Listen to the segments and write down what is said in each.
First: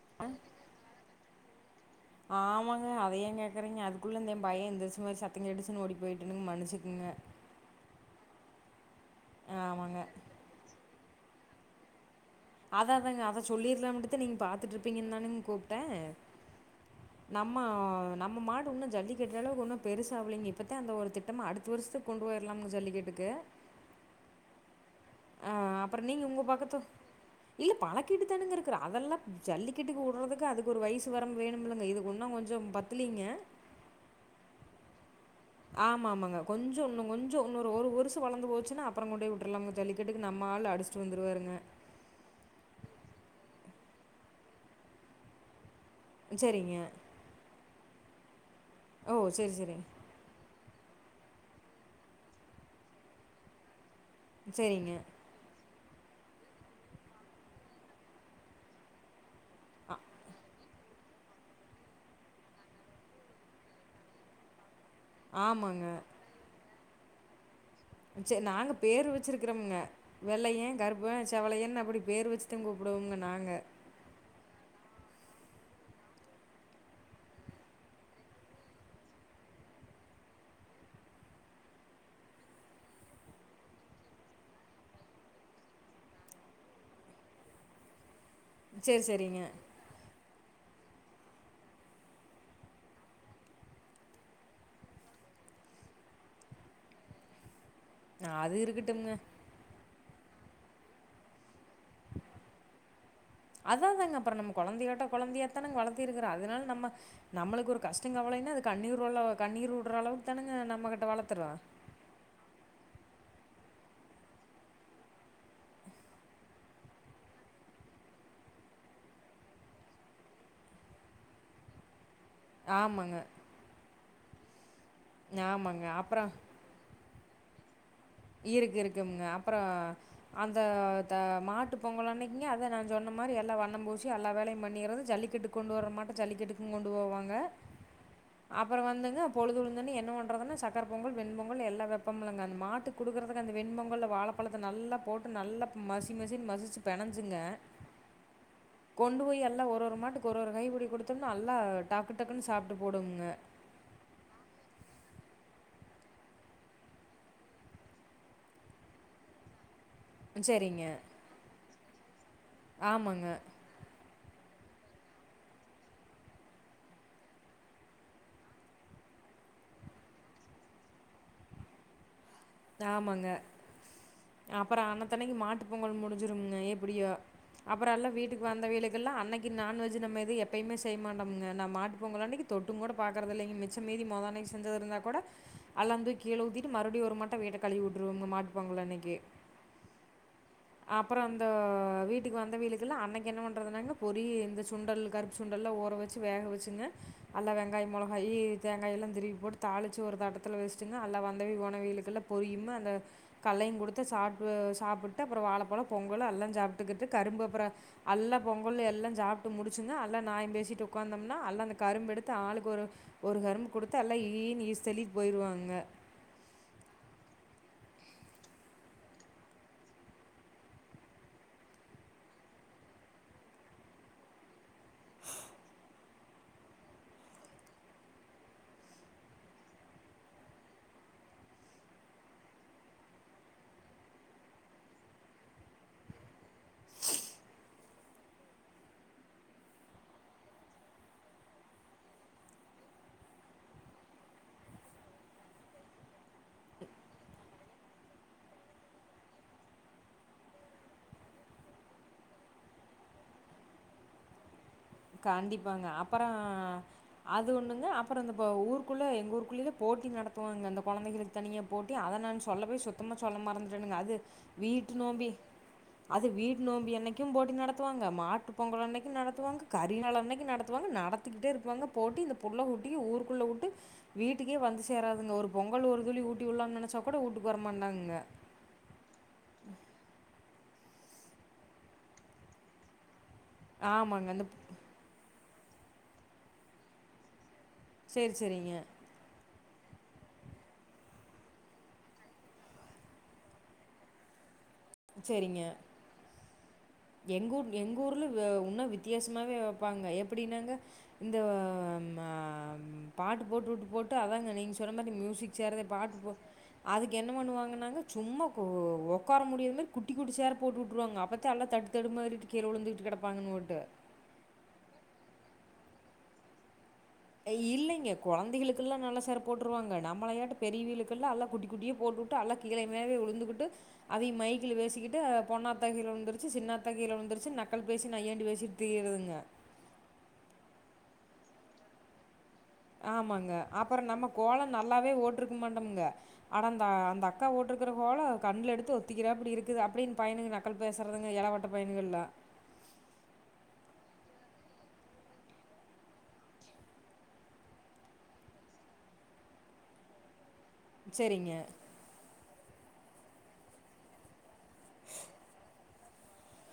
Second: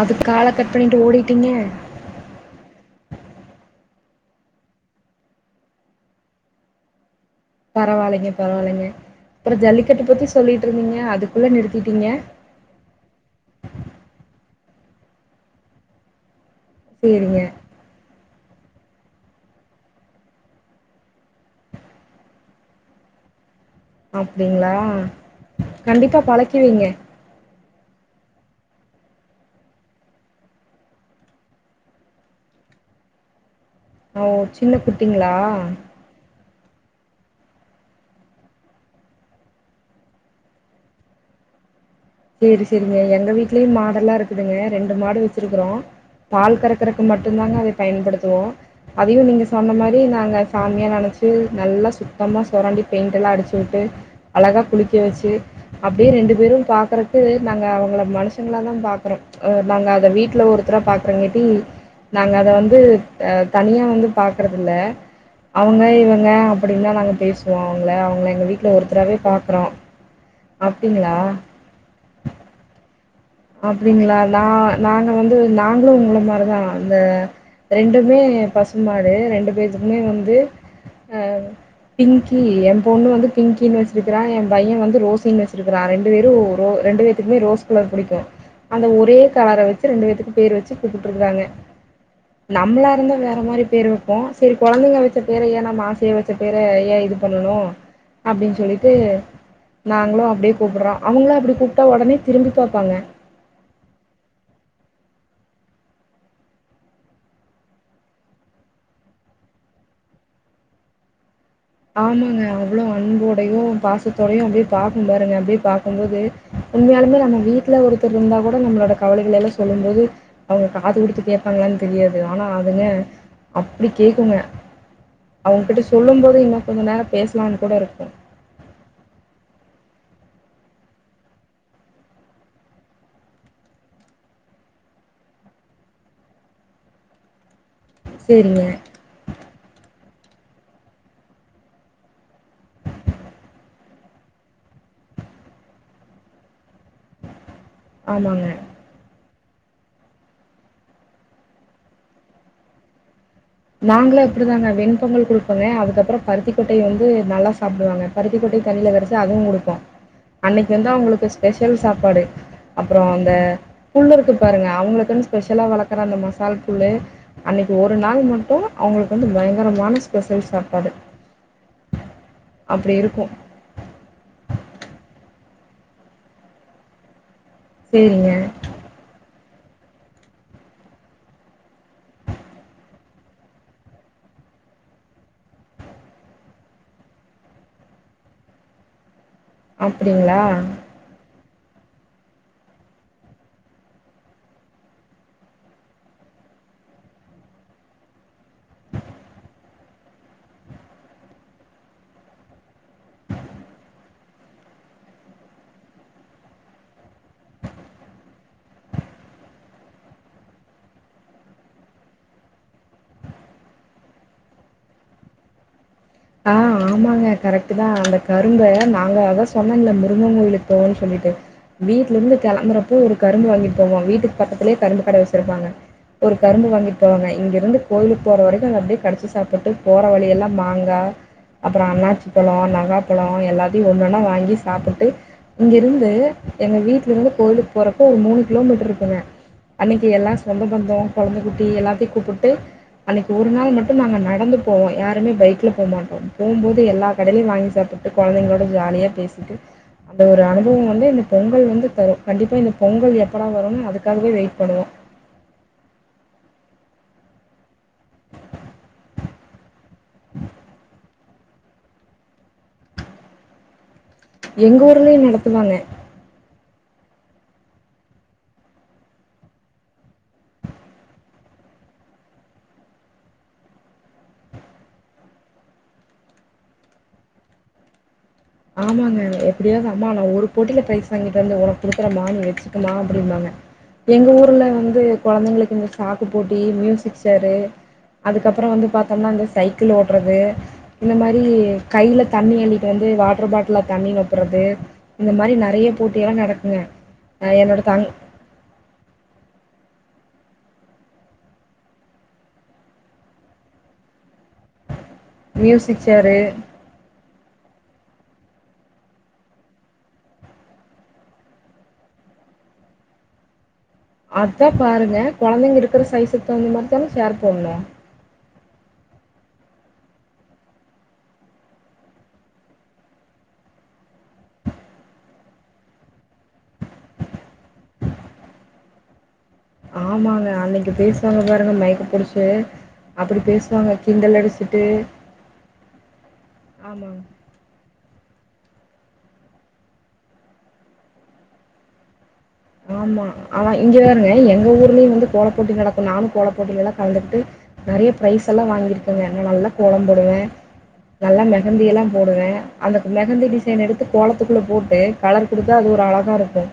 அதுக் கால கட் பண்ணிட்டு ஓடிட்டீங்க ஆமாங்க அத ஏ கேக்குறீங்க அதுக்குள்ள இந்த ஏ பைய எந்ரிச்வோய் சத்தங் கேட்டுச்சுன் ஓடி போயிட்டேனுங் மன்னிச்சுக்குங்க பரவால்லிங்க பரவால்லிங்க அப்பற ஆமாங்க ஜல்லிக்கட்டு பத்தி சொல்லிட்ருந்தீங்க அதுக்குள்ள நிறுத்திடீங்க அத அதாங்க அத சொல்லிர்லாமின்டுத நீங் பாத்துட்ருப்பீங்கன்தானுங் கூப்டே சரிங்க நம்ம ஆ நம்ம மாடு உன்னு ஜல்லிக்கட்டு அளவுக்கு உன்னு பெருசா ஆவ்லிங்க இப்பத அந்த ஒரு திட்டமா அடுத் வர்ஷத்திக் கொண்டுவோய்லாம்க ஜல்லிக்கெட்டுக்கு அப்டிங்ளா ஆ அப்பற நீங்க உங்க பக்கத்து இல்ல பழக்கீட்டு தானுங்க இருக்கிறோ அதெல்லா ஜல்லிக்கெட்டுக்கு உட்றதுக்கு அதுக்கு ஒரு வய்ஸ் வரம்பு வேணுமில்லங்க இதுக் உன்னோ கொஞ்சம் பத் தில்லீங்க ஓ சின்ன குட்டிங்ளா ஆமா ஆமாங்க கொஞ்ச உன்னு கொஞ்ச உன்னொரு ஒரு வருஷோ வளந்து போச்சுனா அப்பறோ கொண்டோய் வுட்ருலாம்ங்க ஜல்லிக்கட்டுக்கு நம்மாளு அடிச் சு வந்துருவாருங்க சேரி சேரிங்க எங்க வீட்லியு மாடெல்லா இருக்குதுங்க ரெண்டு மாடு வச்சிருக்கிறோ பால் சரிங்க. கறக்குறக்கு மட்டு தாங்க அதய் பயன்படுத்துவோ ஓ! அதயு நீங்க சரி, சொன்ன சரி. மாரி நாங்க சாமியா நெனச்சு நல்லா சுத்தமா சொரண்டி பெயிண்டெல்லா அடிச்சு விட்டு அழகாக சரிங்க. குளிக்க வச்சு அப்டியே ரெண்டு பேரு பாக்குறக்கு நாங்க அவுங்கள மனுஷங்களா தா பாக்றோ அ நாங்க அத வீட்ல ஒருத்தரா பாக்குறங்கெட்டி நாங்க அத வந்து தனியா வந்து பாக்றதில்ல அவுங்க ஆமாங்க. இவுங்க அப்டின் தா நாங்க பேசு சேர் நாங்க பேரு பார்க்குறோம். வெச்சிருக்கிறம்ங்க வெள்ளயே அப்படிங்களா? கருப்பே செவளயன்னு அப்டி பேரு வெச்சுதா கூப்பிடுவோங்க நாங்க அப்டிங்களா நா நாங்க வந்து நாங்களு உங்கள மாரிதா அந்த ரெண்டுமே பசுமாடு ரெண்டு பேத்துக்குமே வந்து அ பிங்கி எ பொண்ணு வந்து பிங்கினு வெச்சிருக்கிறா எ பையே வந்து ரோஸின் வெச்சிருக்கிறா ரெண்டு பேரு ரோ ரெண்டு பேர் த்துகுமே ரோஸ் கலர் புடிக்கு அந்த சரி, ஒரே சரிங்க. கலர வெச்சு ரெண்டு பேத்துக்கு பேர் வெச்சு கூப்புட்ருக்கறாங்க நம்ளா இருந்தா வேற மாரி பேரு வெப்போ சேரி கொழந்தைங்க வெச்ச பேர ஏ நம்ம ஆசைய வெச்ச பேர ஏ இது பண்ணணு அது அப்டின் சொல்லிட்டு இருக்கட்டும்ங்க. நாங்களு அப்டியே கூப்பட்றோ அவங்களு அப்டி கூப்ட்டா ஒடனே திரும்பி பாப்பாங்க அத அதாங்க அப்றோ நம்ம கொழந்தயாட்ட கொழந்தையாத்தானங்க வளத்து இருக்கிறோ அதனால நம்ம நம்மளுக்கு ஒரு கஷ்டங் கவலைன்னா அது கண்ணீர் உள்ள கண்ணீர் வுட்ற அளவுக்கு தானங்க நம்ம கிட்ட வளத்தர்றோ ஆமாங்க அவ்ளோ அன்போடையு பாசத்தோடையு அப்டியே பாக்கு பாருங்க அப்டியே பாக்கும்போது உண்மையாலுமே நம்ம வீட்ல ஒருத்தர் இருந்தா கூட நம்மளோட கவலைகலெல்லா சொல்லும் போது அவுங்க காது குடுத்து கேப்பாங்களான் தெரியாது ஆனா அதுங்க ஆமாங்க, அப்டி கேக்குங்க அவுங்க கிட்ட ஆமாங்க. சொல்லும் அப்புறம் போது இன்னு கொஞ்ச நேரோ பேசலான் கூட இருக்கு இருக்கு இருக்கும்ங்க அப்றோ அந்த த மாட்டு பொங்கல் அன்னைக்குங்க அத நா சொன்ன மாரி எல்லா வண்ணம் பூசி எல்லா வேலயு பண்ணிறது ஜல்லிக்கட்டு கொண்டு வர்ற மாட்ட ஜல்லிக்கட்டுக்கும் கொண்டு போவாங்க சரிங்க. அப்றோ வந்துங்க பொழுதுழுந்தன்னே என்ன பண்றதுன்ன சக்கர பொங்கல் வெண்பொங்கல் எல்லா வெப்பமில்லங்க அந்த மாட்டுக் குடுக்குறதுக்கு அந்த வெண்பொங்கல்ல வாழப்பழத்த நல்லா போட்டு நல்லா மசி மசின் மசிச்சு பெனஞ்சுங்க ஆமாங்க கொண்டு போய் எல்லா ஒரு ஒரு மாட்டுக்கு ஒரு ஒரு கைப்புடி குடுத்தம்ன்னா நல்லா டக்கு டக்குன்னு சாப்ட்டு போடுங்க நாங்களு இப்டிதாங்க வெண்பொங்கல் குடுப்போங்க அதுக்கப்றோ பருத்திக்கொட்டைய வந்து நல்லா சாப்டுவாங்க பருத்திக்கொட்டைய தண்ணில கரச்சி அதைங் குடுப்போ அன்னைக்கு சரிங்க வந்து அவுங்களுக்கு ஸ்பெஷல் சாப்பாடு அப்றோ ஆமாங்க அந்த புல் இருக்கு பாருங்க அவுங்களுக்குன் ஸ்பெஷலா வளக்குற அந்த மசால் புல்லு அன்னைக்கு ஒரு நாள் மட் டு அவுங்களுக்கு வந்து பயங்கரமான ஸ்பெஷல் சாப்பாடு அப்டி ஆமாங்க இருக்கும். அப்பறோ அன்னத்தன்னைக்கு மாட்டு பொங்கல் முடிஞ்சிரும்ங்க எப்படியு அப்றோ எல்லா சேரிங்க வீட்டுக்கு வந்தவைகளுக்கு எல்லா அன்னைக் கு நான்வெஜ்ஜு நம்ம இது எப்பய்மே செய்ய மாட்டம்ங்க நம் மாட்டு பொங்கல் அன்னைக்கு தொட்டுங் கூட பாக்குறதில்லைங்க மிச்ச மீதி மொதன்னைக்கு செஞ்சது இருந்தா கூட அல்லாந்து கீழ ஊத்திட்டு மறுபடி ஒரு மட் ட வீட்ட கழுவிவுட்ருவங்க மாட்டுப்பொங்கல் அன்னைக்கு அப்டிங்ளா அப்றோ அந்த வீட்டுக்கு வந்தவைகளுக்குலா அன்னைக்கு என்ன பண்றதுனாங்க பொரி இந்த சுண்டல் கருப் பு சுண்டெல்லா ஊற வெச்சு வேக வெச்சுங்க அல்லா வெங்காயோ மொளகாயி தேங்காயில்லா திருவி போட்டு தாளிச்சு ஒரு தட்டத்துல வெச்சிட்டுங்க அல்லா வந்தவி போனவைகளுக்கெல்லா பொரியும்மு அந்த கல்லையு குடுத்து சாப் சாப்புட்டு அப்றோ வாழப்பழோ பொங்கலு அல்லா சாப்ட்டுகிட்டு கரும்பு அப்றோ அல்லா பொங்கல் எல்லா சாப்ட்டு முடிச்சுங்க அல்லா நாயம் பேசிட்டு உக்காந்தம்னா அல்லா அந்த கரும்பு எடுத்து ஆளுக்கு ஒரு ஒரு கரும்பு குடுத்தா எல்லா ஈ ஈன்னு ஈசிதள்ளிட்டு போயிருவாங்க ஆ ஆமாங்க கரெட்டு தா அந்த கரும்ப நாங்க அதா சொன்னல்ல முருகங் கோயிலுபோவன் சொல்லிட்டு வீட்ல இருந்து கெளம்புறப்போ ஒரு கரும்பு வாங்கிட்டு போவோ வீட்டுக்கு பக்கத்துலயே கரும்பு கட வெச்சிருப்பாங்க ஒரு கரும்பு வாங்கிட்டு போவாங்க இங்கிருந்து கோயிலுக்கு போற வரைக்கு அப்டியே கடிச்சி சாப்ட்டு போற வழியெல்லா மாங்கா அப்பற அண்ணாச்சி பழோ நவாப்பழோ எல்லாத்தையு ஒன்னொன்னா வாங்கி சாப்ட்டுட்டு இங்கிருந்து எங்க வீட்ல இருந்து கோயிலுக்கு போறப்ப ஒரு மூணு கிலோ மீட்டர் இருக்குங்க அன்னைக்கி எல்லா சொந்த பந்தோ கொழந்த குட்டி எல்லாத்தையு கூப்பிட்டு அன்னைக்கி ஒரு நாள் மட்டு நாங்க நடந்து போவோ யாருமே பைக்ல போமாட் போம்போது எல்லா கடைலையு வாங்கி சாப்ட்டுட்டு கொழந்தைங்களோட ஜாலியாக பேசிட்டு அந்த ஒரு அனுபவம் வந்து இந்த பொங்கல் வந்து தரு கண்டிப்பா இந்த பொங்கல் எப்படா வரும்னு அதுக்காகவே வெயிட் பண்ணுவோ கண்டிப்பாங்க அப்பற அது ஒண்ணுங்க அப்பற இந்த ப ஊருக்குள்ள எங்க ஊருக்குள்ளேலா போட்டி நடத்துவாங்க அந்த கொழந்தைகளுக் தனியா போட்டி அத நான்னு சொல்லவே சுத்தமா சொல்ல மறந்துட்டேனுங்க அது எங்க வீட்டு ஊர்லயும் நோம்பி நடத்துவாங்க. அது வீட்டு நோம்பி அன்னைக்கு போட்டி நடத்துவாங்க மாட்டு பொங்கல் அன்னைக்கு நடத்துவாங்க கறி நாள் அன்னைக்கு நடத்துவாங்க நடத்திக்கிட்டே இருப்பாங்க போட்டி இந்த புள்ள குட்டி ஊருக்குள்ள வுட்டு வீட்டுக்கே வந்து சேராதுங்க ஒரு பொங்கல் ஒரு துளி ஊட்டி உள்ளலா நெனைச்சா கூட ஊட்டுக்குவர மாட்டாங்கங்க ஆமாங்க எப்டியாவது அம்மா நா ஒரு போட்டியில பிரைஸ் வாங்கிட்டு வந்து உனக்கு குடுக்குறேமா நீ வச்சக்கமா அப்டிம்பாங்க எங்க ஆமாங்க. அந்த ஊர்ல வந்து கொழந்தைங்களுக்கு இந்த சாக்கு போட்டி மியூசிக் சேரு சரி, அதுக்கப்பற சரிங்க. வந்து பாத் தம்னா இந்த சைக்கிள் ஓட்றது இந்த மாரி கைல தண்ணி அள்ளிட்டு வந்து வாட் ட்டர் பாட்ல்ல தண்ணி நெப்புறது இந்த மாரி சரிங்க. நெறைய போட்டியெல்லா நடக்குங்க என்னோட தங் வ உன்னு வித்தியாசமாவே வப்பாங்க எப்டினாங்க இந்த ஆ மா பாட்டு போட்டு வுட்டு போட்டு அதாங்க நீங்க சொன்ன மாரி மியூசிக் சிக் சேர் பாட்டு போட் அதுக்கு என்ன பண்ணுவாங்கன்னாங்க சும்மா ஒக்கார முடியும் குட்டி குட்டி சேர போட்டு வுட்டுருவாங்க அப்பத்த எல்லா தட்டு தடு மாரி கீழ உழுந்துட்டு கெடப்பாங்க ஓட்டு அத்தா பாருங்க கொழந்தைங்க இருக்கிற சைஸ்சுக் தகுந்த மாரி தானே சேரத் இல்லேங்க கொழந்தைகளுக்கெல் லா நல்லா சேர் போட்டுருவாங்க நம்மளயாட்டு பெரியவளுக்கெல்லா அல்லா குட்டி குட்டியே போட்டுட் ட்டு அல்லா கீழ மேல வுழுந்துகிட்டு அதையு மைக்கல பேசிக்கிட்டு பொன்னாத்தா கீழ விழுந்துருச்சு சின்னாத்தா கீழ விழுந்துருச்சு நக்கல் பேசி நாய்யாண்டி பேசிட் தீயிறதுங்க ஆமாங்க அன்னைக்கி பேசுவாங்க பாருங்க மைக்க புடிச்சு அப்டி ஆமாங்க பேசுவாங்க அப்பற நம்ம கிண்டல் கோல அடிச்சுட்டு நல்லாவே ஓட்டருக்க மாட்டோம்ங்க அட அந்த ஆமாங்க அந்த அக் கா ஓட்டுருக்கற கோலோ கண்ணல எடுத்து ஒத்திக்கிறாப்டி இருக்குது அப்டின்னு பையனுக நக்கல் பேசுறதுங்க இலவட்ட பயனுகள்ல ஆமா ஆனா இங்க பாருங்க எங்க ஊர்லேயு வந்து கோலப்போட்டி நடக்கு நானு கோலப்போட்டில்லா கலந்துகிட்டு நெறைய ப்ரைஸ் எல்லா வாங்கிருக்கங்க நா நல்லா கோலம் போடுவே நல்லா சரிங்க. மெஹந்தி எல்லா போடுவே அந்த மெஹந்தி டிசைன் எடுத்துக் கோலத்துக்குள்ள போட்டு கலர் குடுத்த அது ஒரு அழகாக இருக்கு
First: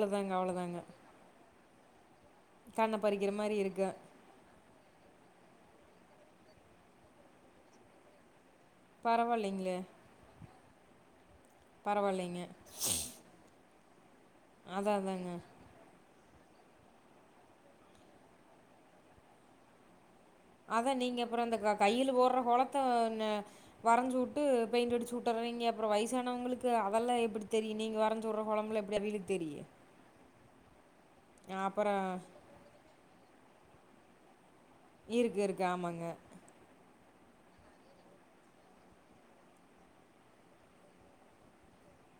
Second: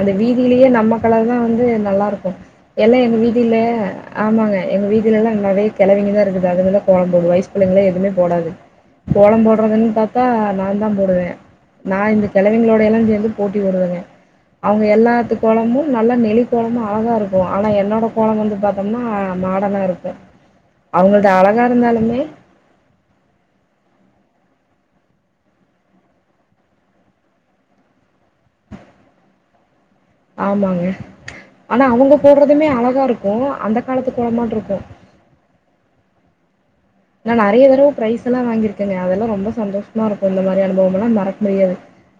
அந்த வீதியிலேயே அவ்வளோதாங்க. நம்மக்கோலதா வந்து நல்லா இருக்கு கண்ண எல்லா எங்க பறிக்கிற வீதியில மாரி இருக்கு. ஆமாங்க எங்க வீதியில்லா நெறையா கிழவிங்கதா இருக்குது அதுங்கல்லா கோலம் போடும் வய்ஸ் பிள்ளைங்கள்லா எதுவுமே போடாது கோலம் பரவாயில்லைங்களே! போடுறதுன்னு பாத்தா நாதா போடுவே நா இந்த பரவாயில்லைங்க. கிழவிங்களோடல சேந்து போட்டி போடுவாங்க அவுங்க அதான் அதாங்க. எல்லாத்து கோலமும் நல்லா நெலி கோலமும் அழகா இருக்கு ஆனா என்னோட கோலம் வந்து பாத்தோம்னா மாடனா இருக்கு அதா நீங்க அவங்கள்து அப்பற இந்த அழகா க கைல இருந்தாலுமே போடுற கோலத்த வரைஞ்சு வுட்டு பெயிண்ட் அடிச்சு வுட்டறவீங்க அப்பற வயசானவங்களுக்கு அதெல்லா எப்டி தெரியு நீங்க வரைஞ்சு வுடுற கோலம்ல்லா எப் அவியலுக்கு தெரியு ஆமாங்க ஆனா அப்புறம் அவங்க போடுறதுமே அழகா இருக்கு அந்த காலத்துக்கோலமாட்ருக்கு இருக்கு இருக்கு ஆமாங்க ஆனா நறைய தரவ பிரைஸ் எல்லா வாங்கிருக்கங்க அதெல்லா ரொம்ப சந்தோஷமா இருக்கு இந்த மாரி அனுபவம் எல்லா மறக் முடியாது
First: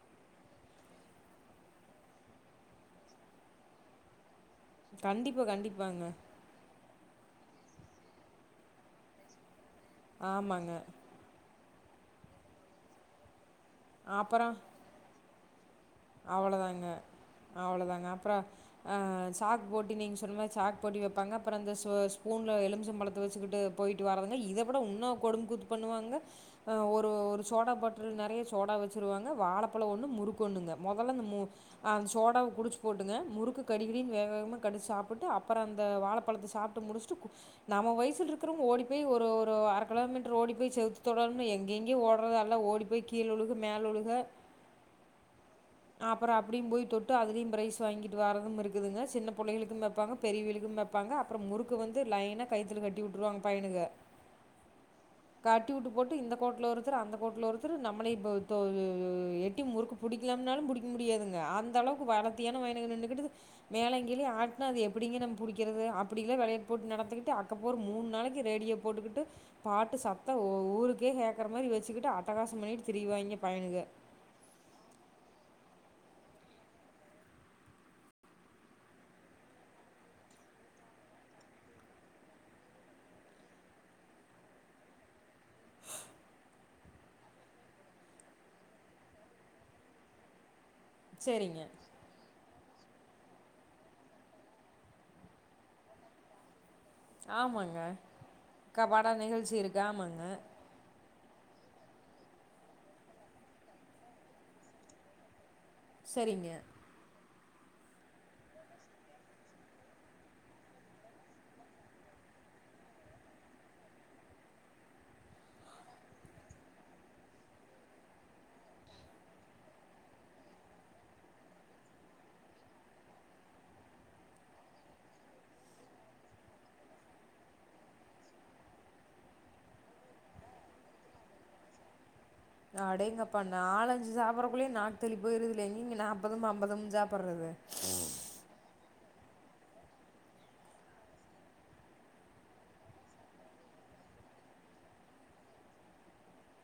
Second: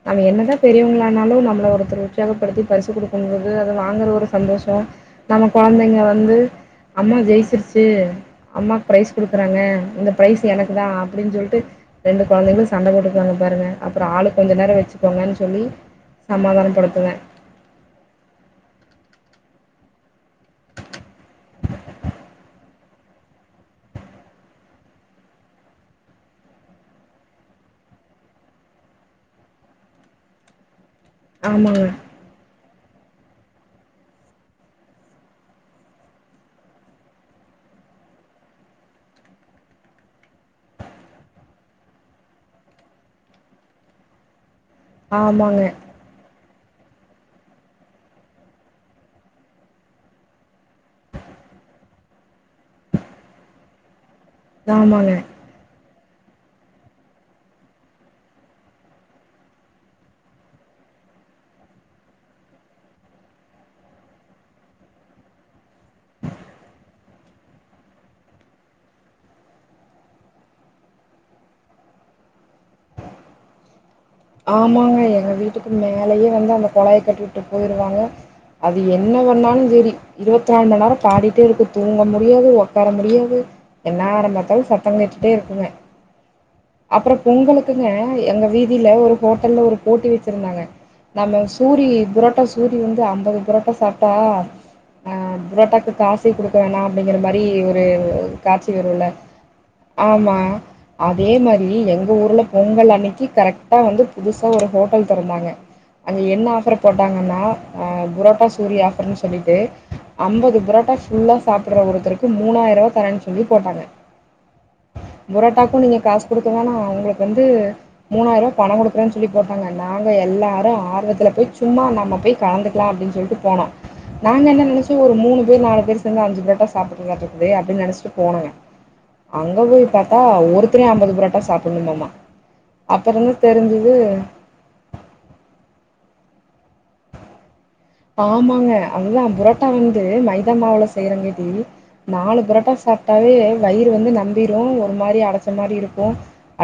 நம்ம என்னதா பெரியவங்ளானாலு நம்மள ஒருத்தர் உற்சாகப்படுத்தி பரிசு குடுக்கும்போது அது வாங்குற ஒரு சந்தோஷ் த கண்டிப்பா, நம்ம கொழந்தைங்க கண்டிப்பாங்க. வந்து அம்மா ஜெய்ச்சிருச்சு அம்மாக் ப்ரைஸ் குடுக்குறாங்க அந்த ப்ரைஸ் ஆமாங்க. எனக்கு தா அப்டின்னு சொல்லிட்டு ரெண்டு கொழந்தைங்களு சண்ட போட்டுக்வாங்க பாருங்க அப்பறோ ஆள்க் கொஞ்ச நேர வச்சுக்கோங்கன் சொல்லி அவளோதாங்க சமாதானப்படுத்துவே. அவ்ளதாங்க அப்ற அ சாக் போட்டி நீங் சொன்ன சாக் போட்டி வப்பாங்க அப்பற அந்த ஸ்பூன்ல எலுமிசபழத்த வச்சுக்கிட்டு போயிட்டு வரதுங்க இதப்பட உன்னோ கொடும் கூத் பண்ணுவாங்க அ ஒரு ஒரு சோடா பாட்லு நறய சோடா வச்சுருவாங்க வாழப்பழ ஒன்னு முறுக்கு ஒன்னுங்க மொதல்ல இந்த மூ ஆமாங்க, அ சோடாவ குடிச்சு போட்டுங்க முறுக்கு கடிக்கிடின்னு வேக வேகமாக கடிச்சி சாப்ட்டு அப்புற அந்த வாழப்பழத்த சாப்ட்டு முடிச்சுட்டு நம்ம வய்சில்ருக்றவ்ங்க ஓடி போய் ஒரு ஒரு அர கிலோமீட்ரு ஓடி போய் செுவுத்து தொடனும்ன் எங்கேங்கி ஓடுறது அல்லா ஓடி பேய் கீழ உழுக மேல் உழுக ஆமாங்க அப்பற அப்டியு போய் தொட்டு அதுலிம் ப்ரைஸ் வாங்கிட்டு வரதும் இருக்குதுங்க சின்ன புள்ளைளுக்கும் வெப்பாங்க பெரியவியலுக் வெப் ப்பாங்க அப்ற முறுக்கு வந்து லைனா கய்த்துல கட்டி உட்ருவாங் பைனுக தாமாங்க கட்டி உட்டு போட்டு இந்த கோட்ல ஒருத்தர் அந்த கோட்ல ஒருத்தர் நம்மளே இப்போ தோ யோ யோ யோ எட்டி முறுக்கு புடிக் எம்னாலு புடிக் முடியாதுங்க அந்த அளவுக்கு வளத்தியான பைனுங் நின்னுகுட்டுது மேலயு கீழயு ஆட்னா அது எப்புடிங்க நம் புடிக்கிறது அப்புடி இல்ல விளையாட் போட்டு நடத்துகிட்டு அக்கோப்போர் மூணு நாளக்கு ரேடியோ போட்டுக்குட்டு பாட்டு சத்த ஒ ஊருக்கே ஹேக்கற மாரி வச்சுக்கிட்டு அட்டகாச பண்ணிகிட் திரிய்வாங்க பையலுக ஆமாங்க எங்க வீட்டுக்கு மேலேயே வந்து அந்த குழாய கட்டவிட்டு போயிருவாங்க அது என்ன பண்ணாலு சேரி இருவத்நாள் மண் நேர பாடிட்டே இருக்கு தூங்க முடியாது ஒக்கார முடியாது என்னாரம்பத்தாலு சத்த கேட்டுட்டே இருக்குங்க அப்பறோ பொங்கலுக்குங்க எங்க வீதில ஒரு ஹோட்டலல ஒரு போட்டி வெச்சிருந்தாங்க நம்ம சரிங்க சூரி புரோட்டா தூரி வந்து ஐம்பது புரோட்டா சாப்ட்டா அ புரோட்டாக்கு காசே குடுக்க வேணா அப்டிங்கிற மாரி ஆமாங்க ஒரு காட்சி அக்கா வருல்ல பாடா நிகழ்ச்சி இருக்கு ஆமாங்க ஆமா அதே மாரி எங்க ஊர்ல பொங்கல் அன்னக்கி கரெக்டா வந்து புதுசா ஒரு ஹோட்டல் தொறந்தாங்க அங்க என்ன சரிங்க ஆஃபரு போட்டாங்கன்னா அ புரோட்டா சூரி ஆஃபர்ன்னு சொல்லிட்டு ஐம்பது புரோட்டா ஃபுல்லா சாப்புற்ற ஒருத்தருக்கு மூணாயருவா தரன் சொல்லி போட்டாங்க புரோட்டாக்கு நீங்க காஸ் குடுக்கவேனா உங்களுக்கு வந்து மூணாயருவா பண குடுக் குறன் சொல்லி போட்டாங்க நாங்க எல்லாரு ஆர்வத்துல பேய் சும்மா நம்ம பேய் கலந்துக்லா அப்டின் சொல்ட்டு போனோ நாங்க என்ன நெனைச்சோ ஒரு மூணு பேர் நாலு பேர் சேந்து அஞ்சு புரோட்டா சாப்புட்னுங்காட்ருக்குது அப்டின் நெனச்சிட்டு போனங்க அங்க போய் பாத்தா ஒருத்ரியு ஐம்பது புரோட்டா சாப்புட்ணுமாமா அடேங்கப்பா நாலஞ்சு சாப்றக்குள்யே நாக் தெள்ளி போய்ருதுல்யா நீங்க நாப்பதும் ஐம்பதும் சாப்பற்றது ஆமாங்க அதுதா புரோட்டா வந்து மைதா மாவுல செய்யறங்கேட்டி நாலு புரட்டா சாப்ட்டாவே வயிறு வந்து நம்பிரு ஒரு மாரி அடச்ச மாரி இருக்கு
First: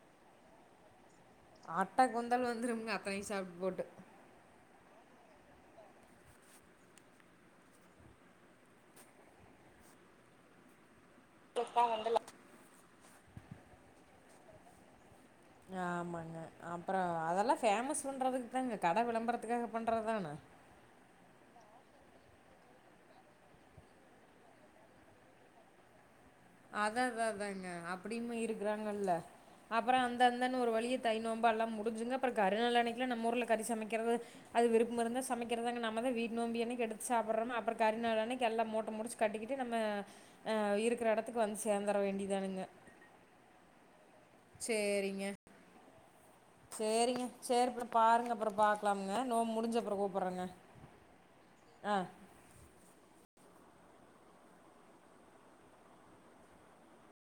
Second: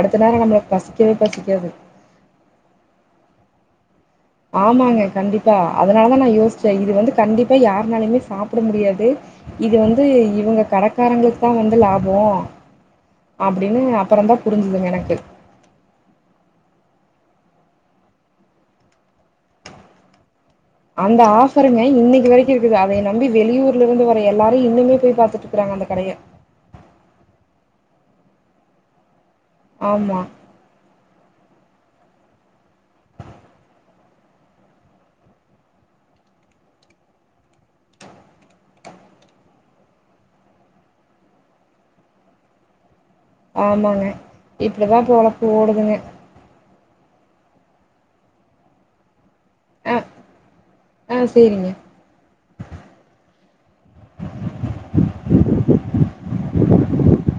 அடுத்த நேர நம்ப்ளுக்கு பசிக்கவே பசிக்காது டா குந்தல் வந்துரும்ங்க அத்தனை சாப்ட்டு போட்டு ஆமாங்க கண்டிப்பா அதனாலதா நா யோஸ்ச்ச இது வந்து கண்டிப்பா யார்னாலயுமே சாப்புட முடியாது இது வந்து இவங்க கடக்காரங்ளுக் தா வந்து லாபோ அப்டின்னு அப்றந்தா புரிஞ்சிதுங்கெனக்கு ஆமாங்க அப்பறோ அதெல்லா ஃபேமஸ் பண்றதுக் தாங்க கட விளம்புறதுக்காக பண்றதுதான அந்த ஆஃப்பருங்க இன்னக்கி வெரிக்கு இருக்குது அதய நம்பி வெளியூர்லருந்து வர எல்லாரு இன்னுமே பேய் பாத்துட்டுருக்கறாங்க அந்த கடய அதா அதா அதாங்க அப்டியுமே இருக்குறாங்கல்ல அப்பற ஆமா அந்த அந்தன்னு ஒரு வழிய தை நோம்பல்லா முடிஞ்சுங்க அப்ற கரு நாளு அன்னைக்கிலா நம்ம ஊர்ல கறி சமைக்கிறது அது விருப்பம் இருந்தா சமைக்கிறங்க நம்மதா வீட் நோம்பி அன்னைக் எடுத்து சாப்புற்றோனோ அப்பற கறி நாளு அன்னைக்கி எல்லா மூட்ட முடிச்சு கட்டிக்கிட்டு நம்ம அ இருக்குற எடத்துக்கு வந்து சேந்தர வேண்டிதானுங்க ஆமாங்க இப்டிதா பொழப்பு ஓடுதுங்க சேரிங்க சேரிபுள்ள பாருங்க அப்பறம் பா க்கலாமுங்க நோம் ஆ முடிஞ்சப்பறோ கூப்பறேங்க ஆ சேரிங்க. ஆ